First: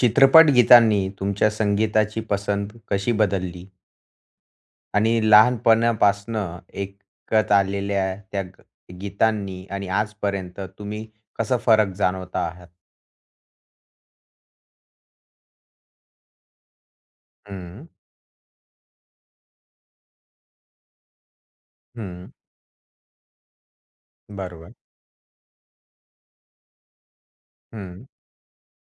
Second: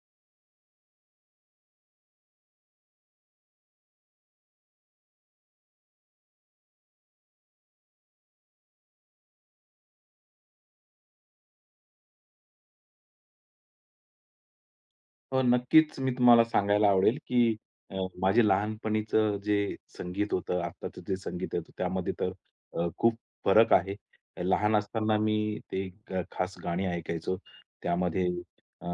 चित्रपट गीतांनी तुमच्या संगीताची पसंत कशी बदलली? आणि लहानपणापासनं ऐकत आलेल्या त्या ग गीतांनी आणि आजपर्यंत तुम्ही कसा फरक जाणवता आहात? हो, नक्कीच मी तुम्हाला सांगायला आवडेल, की हं, माझे लहानपणीचं जे संगीत होतं, आत्ताचं जे संगीत होतं त्यामध्ये हं. तर खूप फरक आहे. बरोबर. लहान असताना मी ते खास गाणी ऐकायचो. हं. त्यामध्ये अ,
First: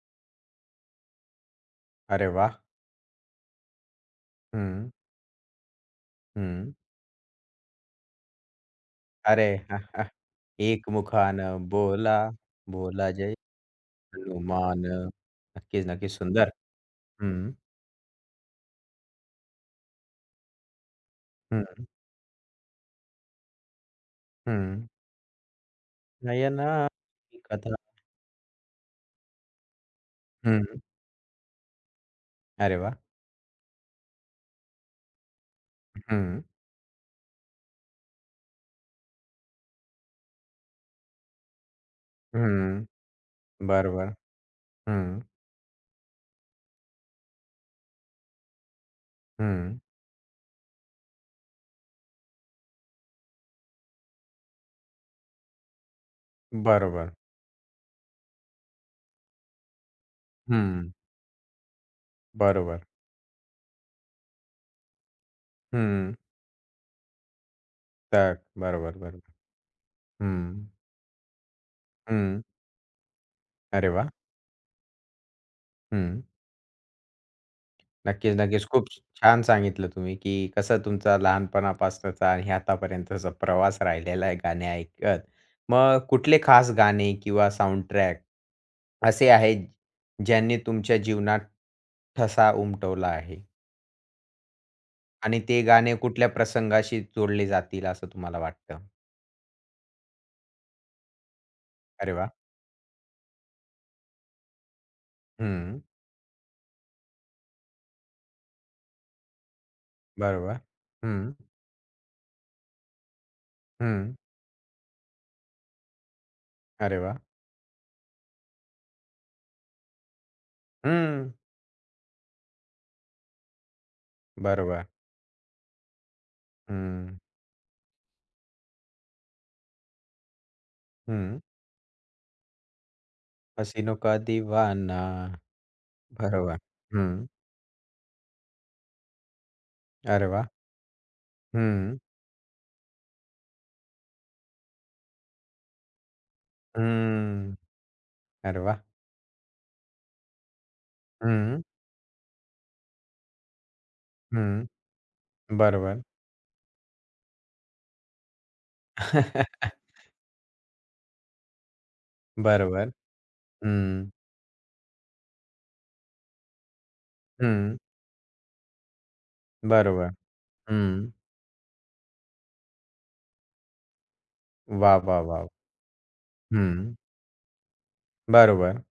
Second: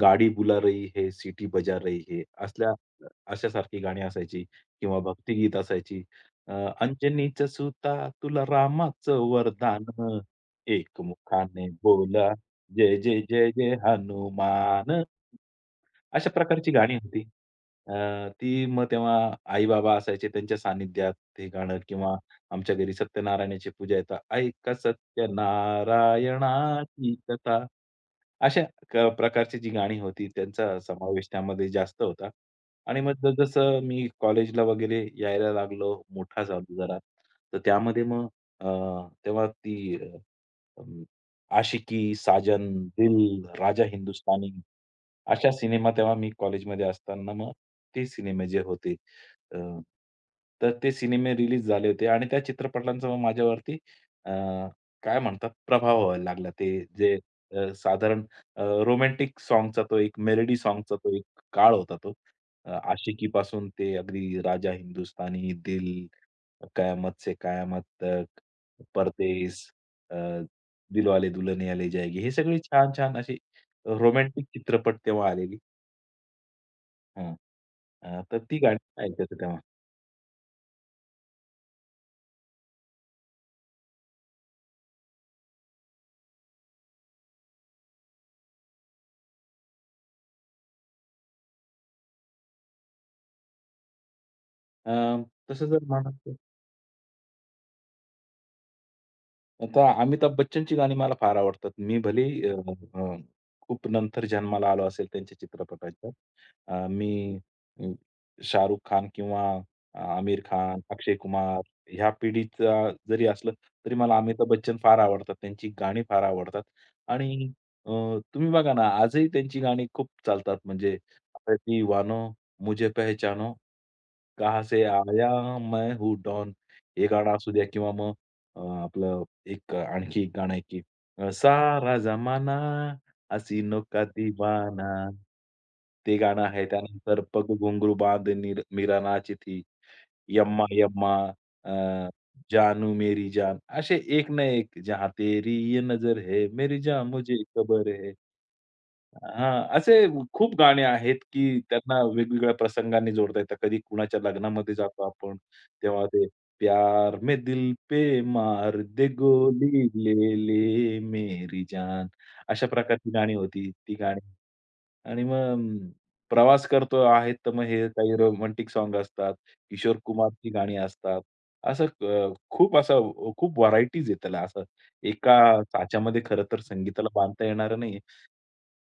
गाडी बुला रही है, सिटी बजा रही है अरे वाह! असल्या अशासारखी गाणी असायची हं, किंवा भक्तिगीत असायची. अ, हं. अंजनीचं सुता तुला रामाचं अरे हां, वरदान, हां. एक मुखाने एकमुखानं बोला, बोला जय, बोला जय, जय जय, जय हनुमान. हनुमान. नक्कीच, नक्कीच. अशा सुंदर. प्रकारची गाणी होती. हं, अ, ती मग तेव्हा आई-बाबा असायचे त्यांच्या सानिध्यात हे हं, गाणं किंवा आमच्या घरी सत्यनारायणाची पूजा आहे, तर हं. सत्यनारायणाची नयनाची कथा. कथा. अशा प्रकारची जी गाणी होती त्यांचा हं. समावेश त्यामध्ये जास्त होता. अरे वाह! आणि मग जसं मी कॉलेजला वगैरे यायला लागलो, मोठा हं, झालो जरा, तर त्यामध्ये मग अ, तेव्हा ती अं, आशिकी, साजन, हं. दिल, राजा बरोबर. हिंदुस्तानी. हं, अशा सिनेमा तेव्हा मी कॉलेजमध्ये असताना मग ते सिनेमे जे होते अ, हं. तर ते सिनेमे रिलीज झाले होते आणि त्या चित्रपटांचा मग माझ्यावरती अ, काय म्हणतात प्रभाव व्हायला लागला. ते बरोबर. जे साधारण रोमॅन्टिक सॉन्गचा तो एक मेलडी हं. सॉन्गचा तो एक काळ होता तो. बरोबर. आशिकीपासून ते अगदी राजा हिंदुस्तानी, दिल, हं. कयामत से कयामत तर तक, बरोबर, बरोबर. परदेस, अ, हं, दिलवाले दुल्हनिया ले जाएगी हे हं. सगळे छान-छान असे अरे वा, रोमॅन्टिक चित्रपट तेव्हा आलेली. हं. हां. नक्कीच, तर ती नक्कीच. गाणी खूप ऐकायचो छान तेव्हा. सांगितलं तुम्ही, की कसं तुमचा लहानपणापासूनचा आणि आतापर्यंतचा प्रवास राहिलेला आहे गाणे ऐकत. मग कुठले खास गाणे किंवा साउंडट्रॅक असे आहेत, ज्यांनी तुमच्या जीवनात ठसा उमटवला आहे? अ, आणि ते तसं जर गाणे कुठल्या म्हणाल प्रसंगाशी जोडले जातील असं तुम्हाला वाटतं? आता अमिताभ बच्चनची गाणी मला फार आवडतात. मी अरे वाह! भलेही अ, अ, खूप नंतर जन्माला आलो असेल त्यांच्या हं. चित्रपटाच्या. मी अ, शाहरुख खान किंवा आमिर बरोबर. खान, अक्षय हं, कुमार ह्या पिढीचा जरी असलं, तरी हं. मला अमिताभ बच्चन फार आवडतात. त्यांची गाणी फार आवडतात अरे वाह! आणि अ, तुम्ही बघा ना, आजही त्यांची गाणी खूप चालतात. म्हणजे हं. आता "दीवानो मुझे पहचानो, कहाँ से बरोबर. आया मैं हूँ डॉन" हे हं, गाणं असू द्या किंवा मग आपलं एक आणखी एक गाणं आहे की हं. सारा जमाना हसीनो हसीनो का का दिवाना. दीवाना. ते गाणं बरोबर. आहे. त्यानंतर हं. पग घुंगरू बांध निर मीरा नाची थी, अरे वाह! यम्मा यम्मा, हं, अ, जानू मेरी जान. असे एक ना एक जहाँ तेरी ये नजर है, मेरी जान मुझे हं. खबर है. अरे वाह! हां, असे खूप गाणे आहेत, की हं, त्यांना वेगवेगळ्या प्रसंगांनी जोडता येतात. कधी कुणाच्या हं. लग्नामध्ये जातो आपण, बरोबर. तेव्हा ते प्यार में दिल पे मार दे गोली ले ले मेरी जान. अशा बरोबर. प्रकारची गाणी होती ती हं, गाणी आणि मग प्रवास करतो आहेत, तर मग हं. हे काही रोमॅन्टिक सॉन्ग असतात. किशोर बरोबर. कुमारची गाणी हं. असतात. असं खूप असं खूप व्हरायटीज आहे त्याला. असं वाह, वाह, एका वाह! साच्यामध्ये खरं तर हं. संगीताला बांधता येणारं नाहीये, बरोबर.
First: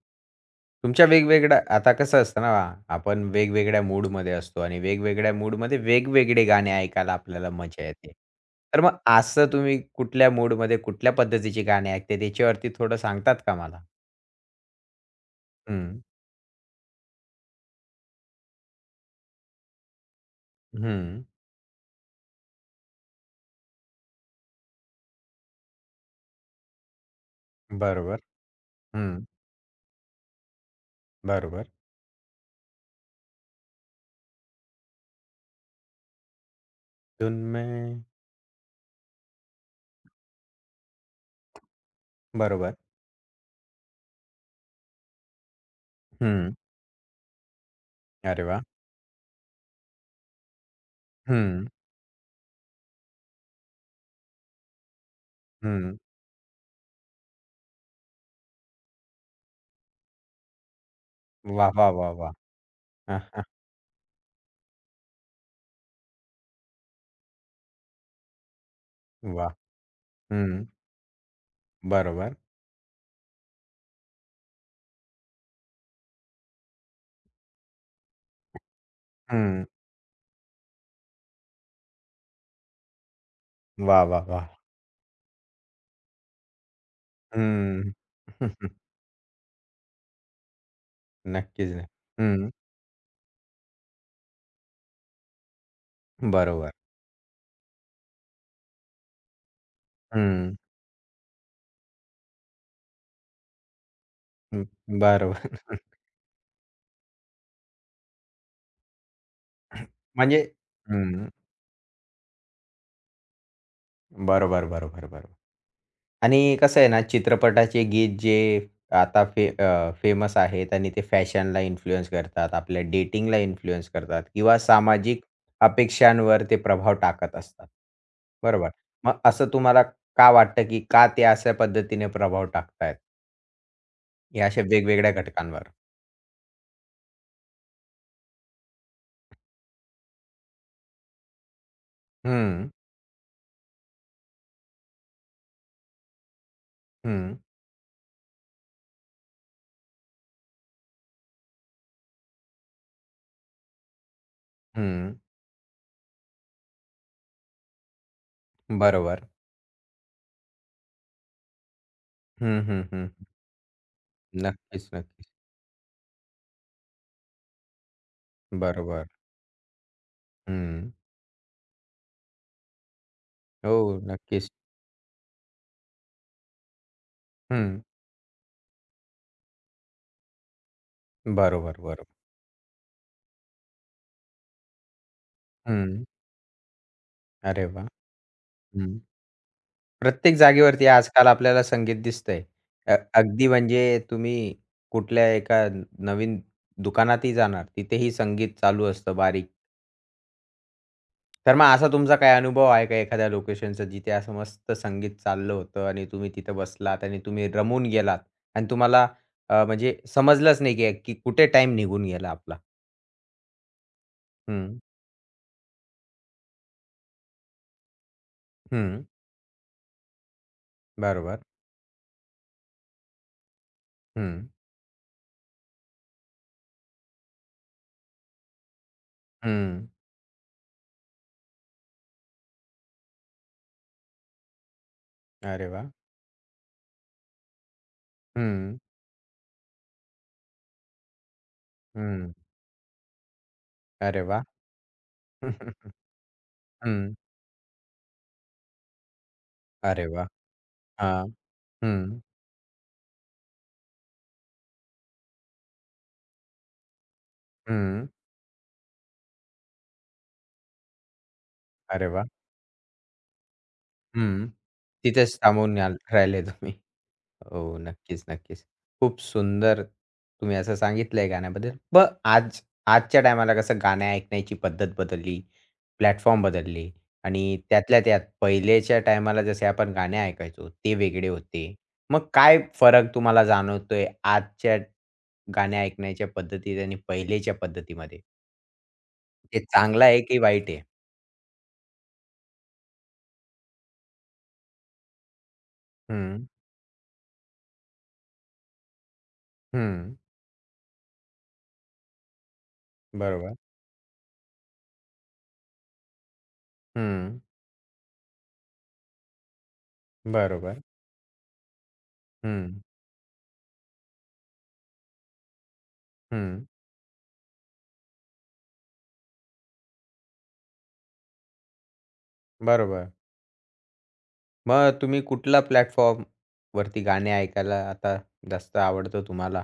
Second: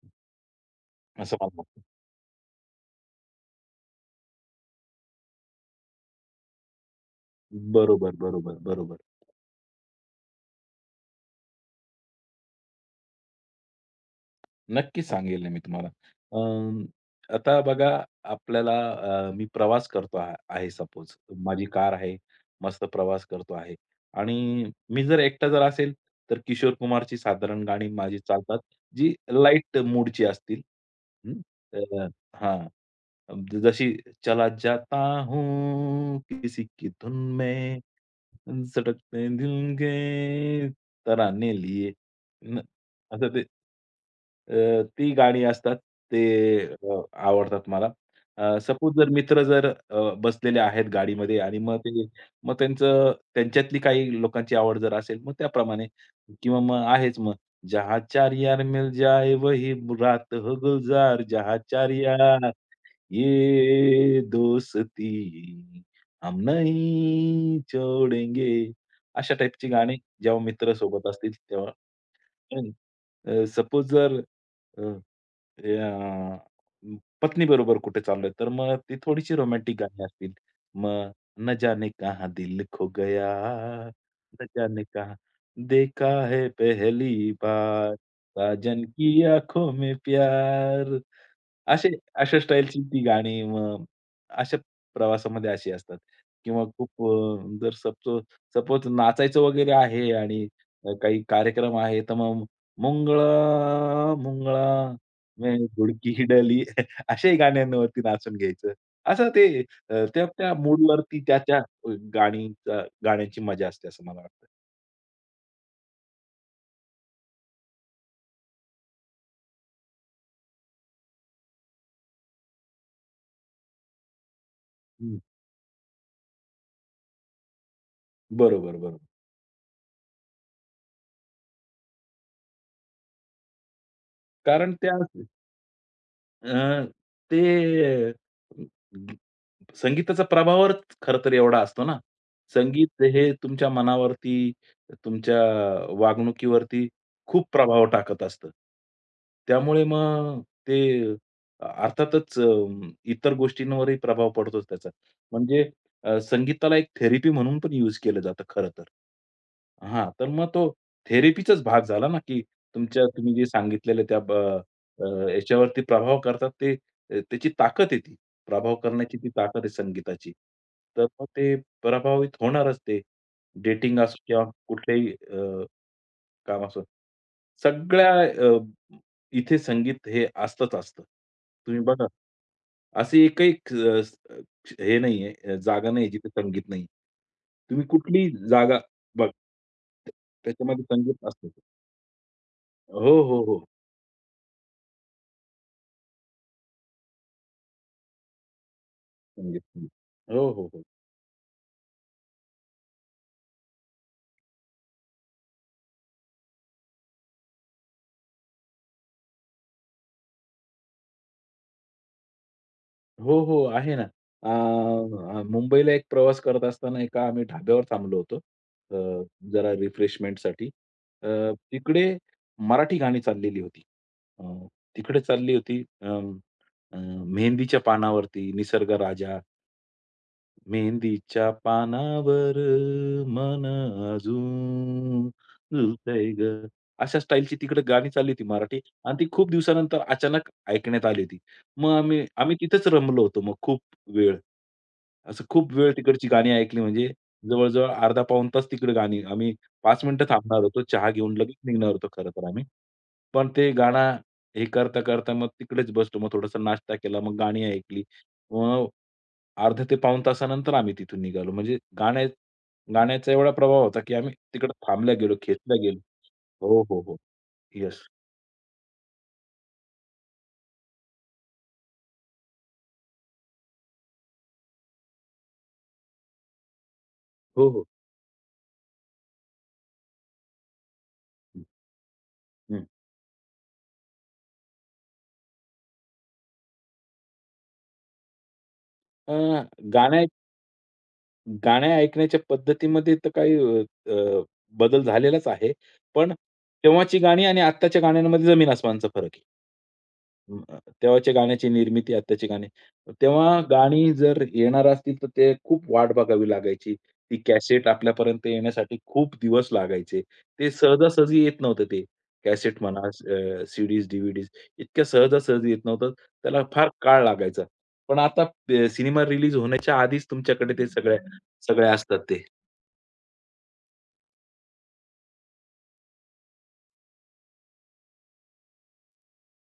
तुमच्या असं मला वेगवेगळ्या वाटतं. आता कसं असतं ना, आपण वेगवेगळ्या मूडमध्ये असतो आणि वेगवेगळ्या मूडमध्ये वेगवेगळे गाणे ऐकायला आपल्याला मजा येते. बरोबर, बरोबर, तर मग बरोबर. असं तुम्ही कुठल्या मूडमध्ये कुठल्या पद्धतीची गाणी ऐकते त्याच्यावरती थोडं सांगतात का मला? नक्कीच सांगेल ना मी तुम्हाला. हं, अं, आता बघा आपल्याला मी प्रवास करतो आहे हं. सपोज. माझी कार आहे, मस्त प्रवास करतो आहे आणि मी जर एकटा जर असेल, तर किशोर कुमारची साधारण गाणी माझी बरोबर. चालतात, जी हं. लाईट मूडची असतील. हं, बरोबर. तर हां. जशी चला जाता हूँ किसी की धुन धुन में, में सटकते दिल के तराने लिए. न बरोबर. असं ते ती गाणी असतात. ते हं. आवडतात मला. अरे वाह! सपोज जर मित्र जर बसलेले आहेत गाडीमध्ये आणि हं, मग ते मग त्यांचं त्यांच्यातली काही लोकांची आवड जर असेल, मग त्याप्रमाणे हं. किंवा मग आहेच मग. जहाँ चार यार मिल जाए वही रात हो गुलजार, जहाँ वाह, चार वाह, वाह, वाह! यार ये दोस्ती हम नहीं छोडेंगे अशा वाह! टाइपची गाणी जेव्हा हं. मित्र सोबत असतील तेव्हा. बरोबर. सपोज जर अ, अ, पत्नीबरोबर कुठे चाललोय, तर मग ती थोडीशी हं. रोमॅन्टिक गाणी असतील. मग "न जाने कहा दिल खो गया, वाह, वाह, न वाह! जाने कहा देखा है पहली हं. बार, साजन की आँखों में प्यार" नक्कीच ना. असे अशा हं. स्टाईलची ती गाणी मग अशा प्रवासामध्ये अशी असतात किंवा बरोबर. खूप जर सपोज सपोज नाचायचं वगैरे आहे आणि हं, काही कार्यक्रम आहे, तर मग मुंगळा हं, मुंगळा मैं बरोबर. धुडकी डली अशाही गाण्यांवरती नाचून घ्यायचं. असं ते त्या म्हणजे त्या मूडवरती हं, त्या त्या गाणी गाण्यांची मजा असते असं मला वाटतं. बरोबर, बरोबर, बरोबर. आणि कसं आहे ना, चित्रपटाचे गीत जे आता फेमस आहेत आणि ते फॅशनला इन्फ्लुअन्स करतात, आपल्या डेटिंगला इन्फ्लुअन्स करतात किंवा हं. सामाजिक अपेक्षांवर ते प्रभाव टाकत असतात. बरोबर. बरोबर, बरोबर. मग असं तुम्हाला का वाटतं, की का ते अशा पद्धतीने प्रभाव टाकतायत, या अशा कारण त्या वेगवेगळ्या घटकांवर? अ, ते संगीताचा प्रभावच खरं तर एवढा असतो ना. हं, संगीत हे तुमच्या मनावरती, तुमच्या वागणुकीवरती हं, खूप प्रभाव टाकत असतं. त्यामुळे मग ते अर्थातच इतर गोष्टींवरही प्रभाव पडतोच त्याचा. हं. म्हणजे संगीताला एक थेरपी म्हणून पण यूज केलं जातं खरं तर. बरोबर. हां, तर मग तो थेरपीचाच भाग झाला ना, की हं, हं, तुमच्या हं. तुम्ही जे सांगितलेल्या त्या नक्कीच, नक्कीच. याच्यावरती प्रभाव करतात ते त्याची ताकद आहे ती. प्रभाव बरोबर. करण्याची ती ताकद आहे संगीताची. हं. तर मग ते प्रभावित होणारच ते. हो, डेटिंग असो किंवा नक्कीच. कुठलेही काम असो. हं. सगळ्या इथे संगीत हे असतंच असतं. बरोबर, तुम्ही बरोबर. बघा. अशी एकही अ, हे नाहीये अ, जागा हं. नाहीये जिथे संगीत नाहीये. अरे तुम्ही वाह! कुठलीही जागा हं. बघा. प्रत्येक त्याच्यामध्ये जागेवरती संगीत आजकाल असतं. आपल्याला संगीत दिसतंय. हो, हो, अगदी हो. म्हणजे तुम्ही कुठल्या एका नवीन दुकानातही जाणार, तिथेही संगीत चालू असतं बारीक. संगीत. संगीत. हो, हो, हो. तर मग असा तुमचा काही अनुभव आहे का एखाद्या लोकेशनचा जिथे असं मस्त संगीत चाललं होतं आणि तुम्ही तिथं बसलात आणि तुम्ही रमून गेलात आणि तुम्हाला म्हणजे समजलंच नाही की, की कुठे टाईम निघून गेला आपला? हो, हो. आहे ना. अ, हं. अ, मुंबईला एक प्रवास करत असताना एका आम्ही ढाब्यावर थांबलो होतो. हं. अ, जरा रिफ्रेशमेंटसाठी. अ, बरोबर. तिकडे मराठी गाणी चाललेली होती. हं. अ, तिकडे चालली होती अ, अ, मेहंदीच्या पानावरती, निसर्ग राजा. हं. मेहंदीच्या पानावर मन अजून अरे वाह! झुलतंय गं. अशा स्टाईलची तिकडे गाणी चालली होती हं, मराठी आणि ती खूप दिवसानंतर अचानक ऐकण्यात आली होती. मग आम्ही हं. आम्ही तिथेच रमलो होतो मग खूप अरे वेळ. वाह! असं खूप हं. वेळ तिकडची गाणी ऐकली म्हणजे जवळ-जवळ अर्धा पाऊण तास तिकडे गाणी आम्ही 5 अरे मिनिटं वाह! थांबणार होतो. चहा हां. घेऊन लगेच निघणार होतो हं, खरं तर आम्ही. पण ते गाणं हे करता-करता मग तिकडेच बसलो. मग थोडासा नाश्ता केला, मग गाणी ऐकली. हं. अर्धा ते पाऊण तासानंतर आम्ही तिथून निघालो. म्हणजे अरे वाह! गाण्याचा एवढा प्रभाव होता, की आम्ही हं. तिकडे थांबल्या गेलो, तिथेच खेचल्या थांबून याल गेलो. राहिले तुम्ही. हो, हो, हो. हो. येस. नक्कीच, नक्कीच. खूप सुंदर तुम्ही असं सांगितलंय गाण्याबद्दल. मग आज आजच्या टायमाला कसं गाणे ऐकण्याची पद्धत बदलली, प्लॅटफॉर्म बदलले आणि हो, हो. त्यातल्या त्यात पहिलेच्या टायमाला जसे आपण गाणे ऐकायचो ते वेगळे हं, होते. मग काय फरक तुम्हाला जाणवतोय आजच्या गाणे ऐकण्याच्या पद्धतीत आणि पहिलेच्या पद्धतीमध्ये? अ, ते चांगलं गाण्या आहे की वाईट आहे? गाण्या ऐकण्याच्या पद्धतीमध्ये तर काही अ, अ, बदल झालेलाच आहे. पण हं, तेव्हाची गाणी आणि आत्ताच्या गाण्यांमध्ये जमीन-आसमानचा फरक आहे. हं. तेव्हाच्या गाण्याची निर्मिती, आत्ताची गाणी. बरोबर. तेव्हा गाणी जर येणार असतील, तर ते खूप वाट बघावी लागायची. ती हं. कॅसेट आपल्यापर्यंत येण्यासाठी खूप दिवस लागायचे. ते बरोबर. सहजासहजी येत नव्हतं ते. हं, कॅसेट म्हणा, सीडीज, डी-व्ही-डीज इतक्या सहजासहजी येत नव्हतं. त्याला हं. फार काळ लागायचा. पण आता सिनेमा रिलीज होण्याच्या आधीच तुमच्याकडे ते सगळ्या सगळ्या असतात ते. बरोबर. मग तुम्ही कुठला प्लॅटफॉर्म वरती गाणे ऐकायला आता जास्त आवडतं तुम्हाला?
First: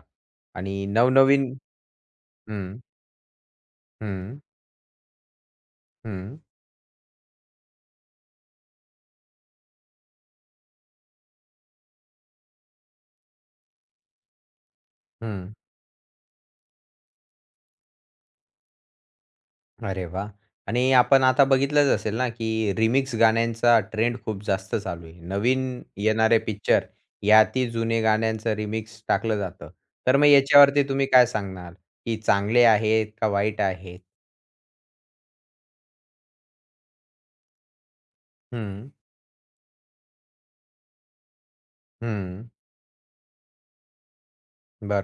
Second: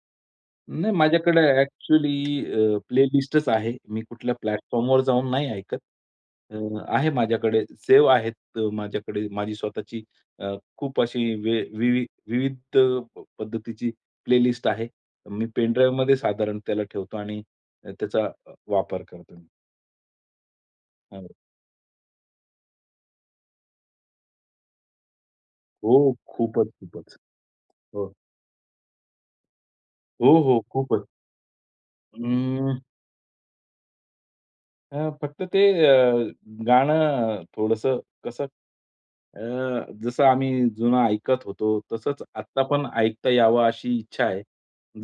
आणि नाही माझ्याकडे नवनवीन ॲक्चुअली हं, प्लेलिस्टच आहे. मी कुठल्या हं, प्लॅटफॉर्मवर जाऊन नाही ऐकत. हं, अ, आहे माझ्याकडे सेव्ह आहेत माझ्याकडे माझी स्वतःची खूप अशी वे विवि विविध पद्धतीची प्लेलिस्ट आहे. मी हं. पेन ड्राईव्हमध्ये साधारण त्याला ठेवतो आणि त्याचा वापर करतो मी. अरे वाह! आणि अ, आपण आता बघितलंच असेल ना, की रिमिक्स गाण्यांचा ट्रेंड खूप जास्त चालू आहे. नवीन हो, येणारे खूपच, पिक्चर खूपच. यातही जुने हो, गाण्यांचं रिमिक्स टाकलं जातं. तर मग हो, हो, याच्यावरती खूपच. तुम्ही काय सांगणार, की चांगले आहेत का वाईट आहेत? फक्त ते अ, गाणं थोडंसं कसं हं, अ, जसं आम्ही जुनं ऐकत होतो, तसंच हं. आत्ता पण ऐकता यावं अशी इच्छा आहे.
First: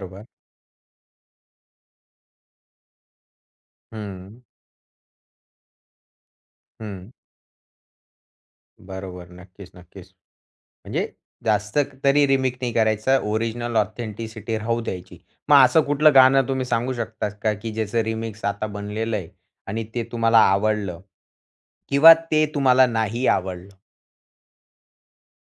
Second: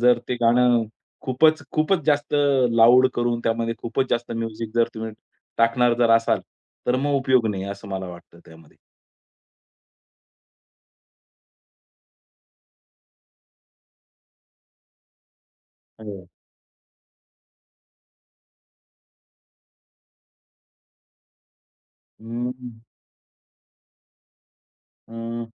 जर ते गाणं खूपच, खूपच जास्त लाऊड करून त्यामध्ये खूपच जास्त हं, म्युझिक जर तुम्ही टाकणार जर असाल, तर हं. मग उपयोग नाही असं मला वाटतं त्यामध्ये. बरोबर. नक्कीच, नक्कीच. म्हणजे जास्त तरी रिमिक नाही करायचा. ओरिजिनल ऑथेंटिसिटी राहू द्यायची. मग असं कुठलं हो. गाणं तुम्ही सांगू शकता का, की ज्याचं रिमिक्स आता बनलेलं आहे आणि ते तुम्हाला आवडलं? किंवा ते हं, तुम्हाला नाही आवडलं? हं.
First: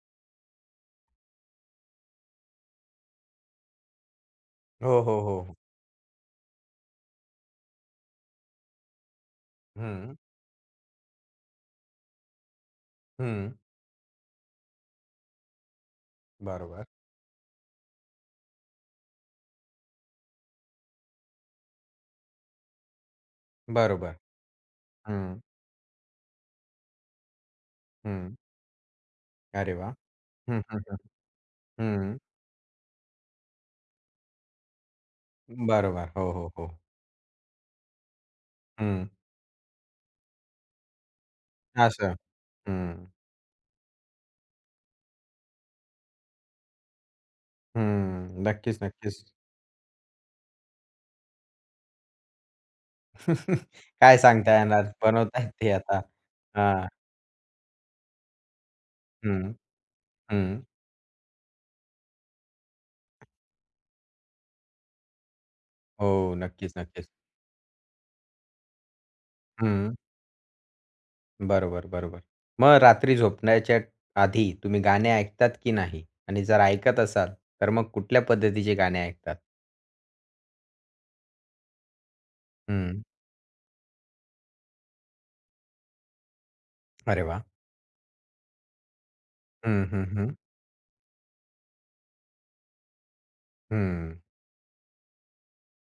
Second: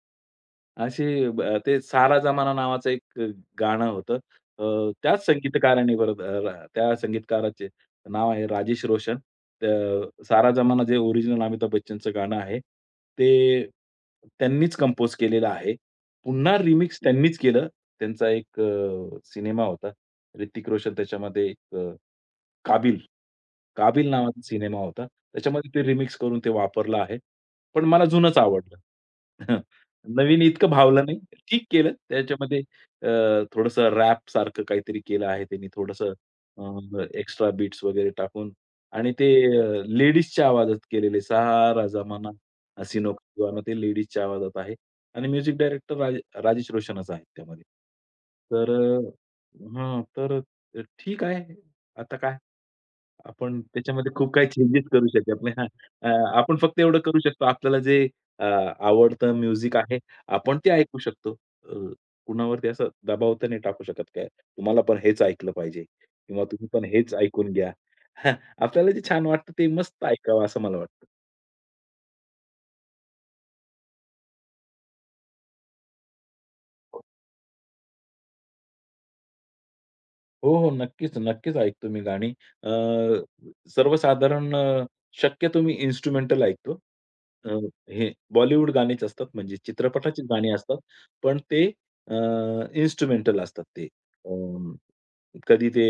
अशी ते सारा जमाना नावाचं एक गाणं होतं. हो, हो, हो, त्याच हो. संगीतकाराने बरं त्या संगीतकाराचे नाव आहे राजेश रोशन. तर हं, सारा जमाना जे ओरिजिनल अमिताभ बच्चनचं गाणं आहे, ते हं. त्यांनीच कंपोज केलेलं आहे. पुन्हा बरोबर. रिमिक्स त्यांनीच केलं. त्यांचा एक सिनेमा होता. ऋतिक रोशन त्याच्यामध्ये एक काबिल काबिल बरोबर. नावाचा सिनेमा होता. हं, त्याच्यामध्ये ते रिमिक्स करून ते वापरलं आहे. पण मला हं. जुनंच आवडलं. अरे वाह! नवीन हं, इतकं हं, हं. भावलं नाही. ठीक केलं. हं. त्याच्यामध्ये अ, थोडंसं रॅप सारखं काहीतरी केलं आहे त्यांनी. बरोबर. थोडंसं हो, हो, हो. एक्स्ट्रा बीट्स वगैरे टाकून हं. आणि ते लेडीजच्या आवाजात केलेले सारा असं. जमाना हं, हसीनो का दिवाना ते लेडीजच्या आवाजात आहे आणि म्युझिक डायरेक्टर राजेश रोशनच आहेत त्यामध्ये. हं. तर नक्कीच, नक्कीच. हां, तर ठीक आहे. आता काय? आपण त्याच्यामध्ये काय खूप काही सांगता चेंजेस येणार? करू बनवता शकत नाही. हां. येते आता. आपण फक्त हां. एवढं करू शकतो आपल्याला जे अ, आवडतं हं, म्युझिक आहे, हं. आपण ते ऐकू शकतो. अ, कुणावरती असा दबाव तर नाही टाकू शकत काय, तुम्हाला पण हेच ऐकलं पाहिजे हो. किंवा तुम्ही नक्कीच, पण नक्कीच. हेच ऐकून घ्या. आपल्याला जे छान वाटतं ते हं. मस्त ऐकावं असं मला वाटतं. बरोबर, बरोबर. मग रात्री झोपण्याच्या आधी तुम्ही गाणे ऐकतात की नाही? आणि जर ऐकत असाल, तर मग कुठल्या पद्धतीचे गाणे ऐकतात? हो, हो. नक्कीच, नक्कीच ऐकतो मी गाणी. अ, हं. सर्वसाधारण शक्यतो मी इन्स्ट्रुमेंटल ऐकतो. अरे वाह! अ, हे बॉलिवूड गाणीच असतात म्हणजे हं, हं, चित्रपटाचीच हं. गाणी असतात. पण ते अ, इन्स्ट्रुमेंटल असतात ते. हं. अ, कधी ते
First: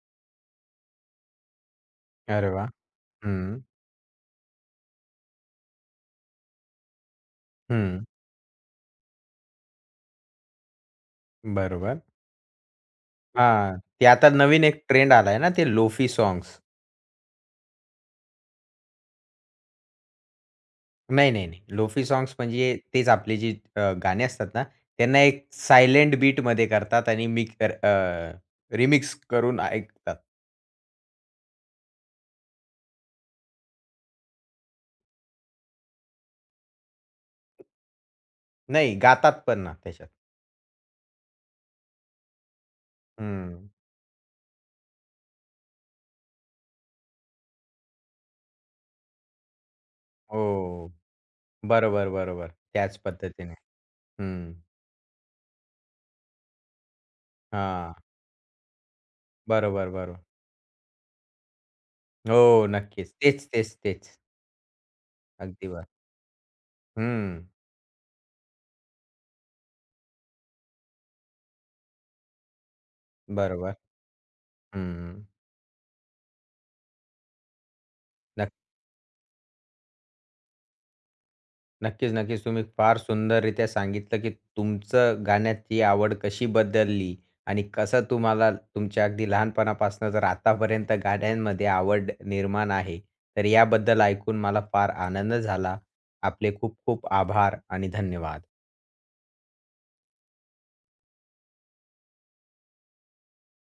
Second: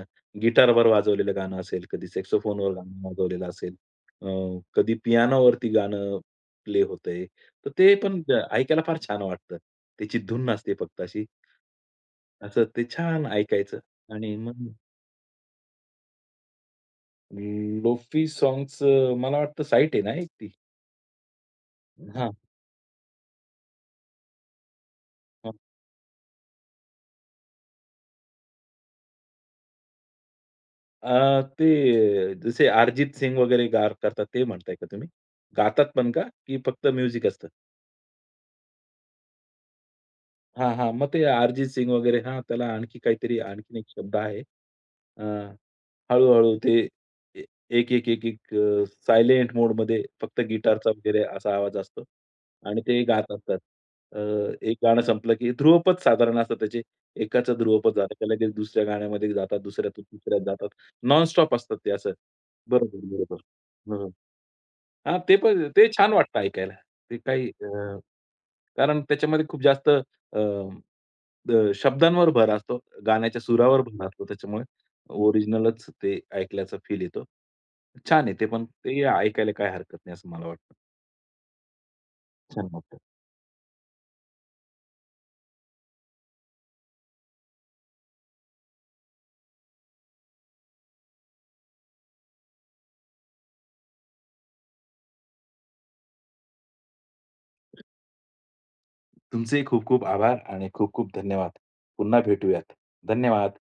गिटारवर वाजवलेलं गाणं असेल, कधी अरे वाह! सॅक्सोफोनवर गाणं हं, वाजवलेलं असेल, अ, कधी पियानोवरती गाणं प्ले होतंय. तर ते हं. पण ऐकायला फार छान वाटतं. त्याची धून असते फक्त अशी. बरोबर. असं ते छान हां. ऐकायचं. ते आता आणि नवीन मग एक ट्रेंड आलाय ना, ते लोफी सॉंग्स लोफी साँग्सचं मला वाटतं साइट आहे ना एक ती? नाही, नाही, नाही. लोफी हां, साँग्स म्हणजे तेच आपले जे गाणे असतात ना, त्यांना एक हां. सायलेंट बीटमध्ये करतात आणि मी रिमिक्स करून ऐकतात. ते जसे अरिजित सिंग वगैरे गार करतात ते म्हणताय का तुम्ही? गातात पण का? की फक्त म्युझिक असतं? नाही, गातात पण ना त्याच्यात. हां, हां. मग ते अरिजित सिंग वगैरे हां, त्याला आणखी काहीतरी हं. आणखीन एक शब्द आहे. अ हळू-हळू ते ए एक, सायलेंट मोडमध्ये फक्त गिटारचा हो. वगैरे असा आवाज असतो बरोबर, बरोबर. आणि त्याच ते गात पद्धतीने. असतात. अ, हं. एक गाणं संपलं की ध्रुवपद साधारण असतात त्याचे. एकाचं हां. ध्रुवपद झालं की लगेच दुसऱ्या गाण्यामध्ये जातात, बरोबर, दुसऱ्यातून बरोबर. तिसऱ्यात जातात. नॉन असतात ते असं. हो, बरोबर, नक्कीच. बरोबर. तेच, तेच, तेच. हो. हां, ते पण अगदी बरं. ते छान वाटतं ऐकायला. ते हं. काही कारण त्याच्यामध्ये खूप जास्त अ, द शब्दांवर भर असतो, गाण्याच्या बरोबर. सुरावर भर असतो. त्याच्यामुळे हं. ओरिजिनलच ते ऐकल्याचा फील येतो. छान आहे ते पण. ते ऐकायला काही हरकत नाही असं मला वाटतं. नक्कीच, नक्कीच. तुम्ही छान वाटतं. फार सुंदररीत्या सांगितलं, की तुमचं गाण्याची आवड कशी बदलली आणि कसं तुम्हाला तुमच्या अगदी लहानपणापासून तर आतापर्यंत गाण्यांमध्ये आवड निर्माण आहे. तर याबद्दल ऐकून मला फार आनंद झाला. आपले खूप खूप आभार आणि धन्यवाद. तुमचेही खूप खूप आभार आणि खूप खूप धन्यवाद. पुन्हा भेटूयात. धन्यवाद.